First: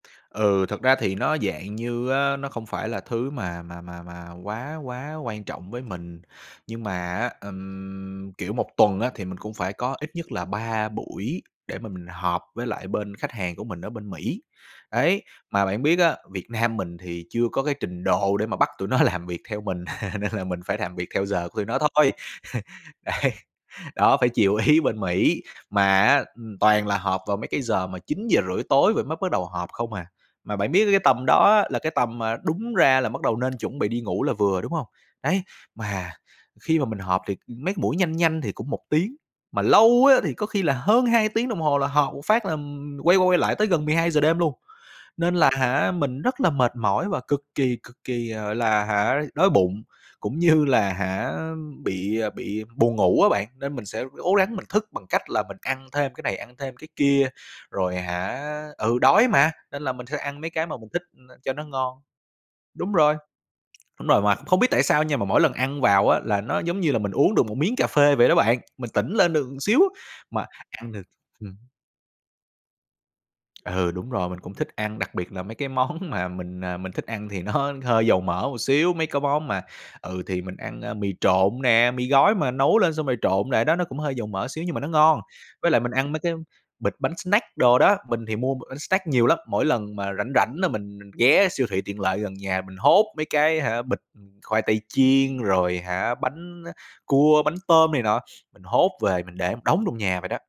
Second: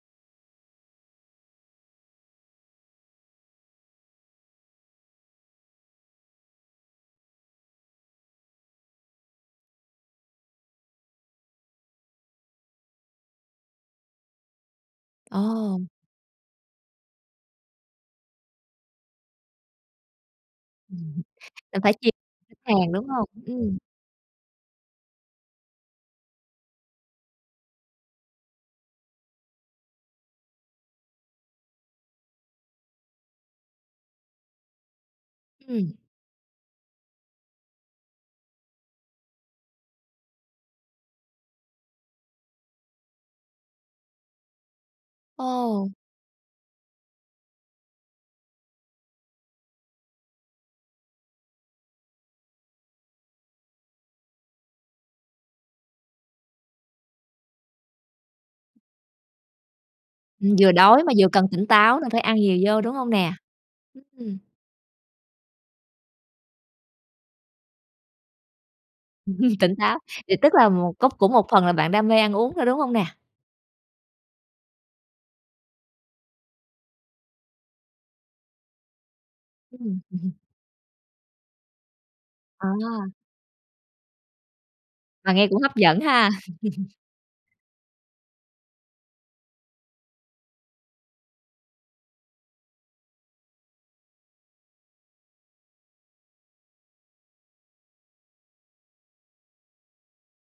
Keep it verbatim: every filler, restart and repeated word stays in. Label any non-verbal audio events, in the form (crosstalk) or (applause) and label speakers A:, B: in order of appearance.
A: Ừ, thực ra thì nó dạng như á nó không phải là thứ mà mà mà mà quá quá quan trọng với mình. Nhưng mà á, ừm, kiểu, một tuần á thì mình cũng phải có ít nhất là ba buổi để mà mình họp với lại bên khách hàng của mình ở bên Mỹ. Đấy. Mà bạn
B: Ồ!
A: biết á, Việt Nam mình thì chưa có cái trình độ để mà bắt tụi nó làm việc theo mình (chuckles) nên là mình phải làm
B: Ừm
A: việc
B: hứm.
A: theo giờ của tụi nó
B: Mình phải chi
A: thôi. (chuckles)
B: hàng, đúng hông?
A: Đấy.
B: Ừm.
A: Đó, phải chiều ý bên Mỹ. Mà á, ừm, toàn là họp vào mấy cái giờ mà chín giờ rưỡi tối vậy mới bắt đầu họp không à. Mà bạn biết á cái tầm đó á, là cái tầm mà đúng ra là bắt đầu nên chuẩn bị đi ngủ là vừa, đúng hông? Đấy,
B: Ừm.
A: mà khi mà mình họp thì, ừm, mấy cái buổi nhanh nhanh thì cũng một tiếng, mà lâu á thì có khi là hơn hai tiếng đồng hồ là họp một phát là, ừm, quay qua quay lại tới gần mười hai giờ đêm luôn. Nên là hả,
B: Ồ!
A: mình rất là mệt mỏi và cực kỳ, cực kỳ, à, gọi là hả đói bụng, cũng như là hả á, bị bị buồn ngủ á bạn, nên mình sẽ ố gắng mình thức bằng cách là mình ăn thêm cái này ăn thêm cái kia. Rồi hả ừ, đói mà, nên là mình sẽ ăn mấy
B: Ừm,
A: cái
B: vừa
A: mà mình
B: đói
A: thích,
B: mà
A: ưm,
B: vừa cần
A: cho nó
B: tỉnh táo
A: ngon.
B: nên phải ăn nhiều vô,
A: Đúng
B: đúng hông
A: rồi.
B: nè? Ưm,
A: Đúng rồi. Mà
B: ừm.
A: không biết tại sao nha, mà mỗi lần ăn vào á, là nó giống như là mình uống được một miếng cà phê vậy đó bạn, mình tỉnh lên được
B: Ừm,
A: một
B: tỉnh
A: xíu
B: táo. Vậy
A: mà
B: tức là
A: ăn
B: một
A: được
B: có cũng một
A: ừm.
B: phần là bạn đam mê ăn uống thôi, đúng hông nè?
A: Ừ, đúng rồi, mình cũng thích ăn, đặc biệt là mấy cái món mà mình, à, mình thích ăn thì nó hơi dầu mỡ một xíu. Mấy cái món mà
B: Ừm, ừm
A: ừ,
B: hưm.
A: thì mình ăn, ơ, mì trộn nè, mì gói mà nấu lên xong
B: À!
A: rồi trộn lại đó, nó cũng hơi dầu mỡ xíu nhưng mà nó ngon.
B: Mà nghe cũng
A: Với
B: hấp
A: lại mình
B: dẫn
A: ăn mấy
B: ha.
A: cái bịch
B: (chuckles)
A: bánh snack đồ đó, mình thì mua b bánh snack nhiều lắm, mỗi lần mà rảnh rảnh là mình mình ghé siêu thị tiện lợi gần nhà mình hốt mấy cái hả, bịch, khoai tây chiên rồi hả bánh á cua, bánh tôm này nọ. Mình hốt về mình để đống trong nhà vậy đó.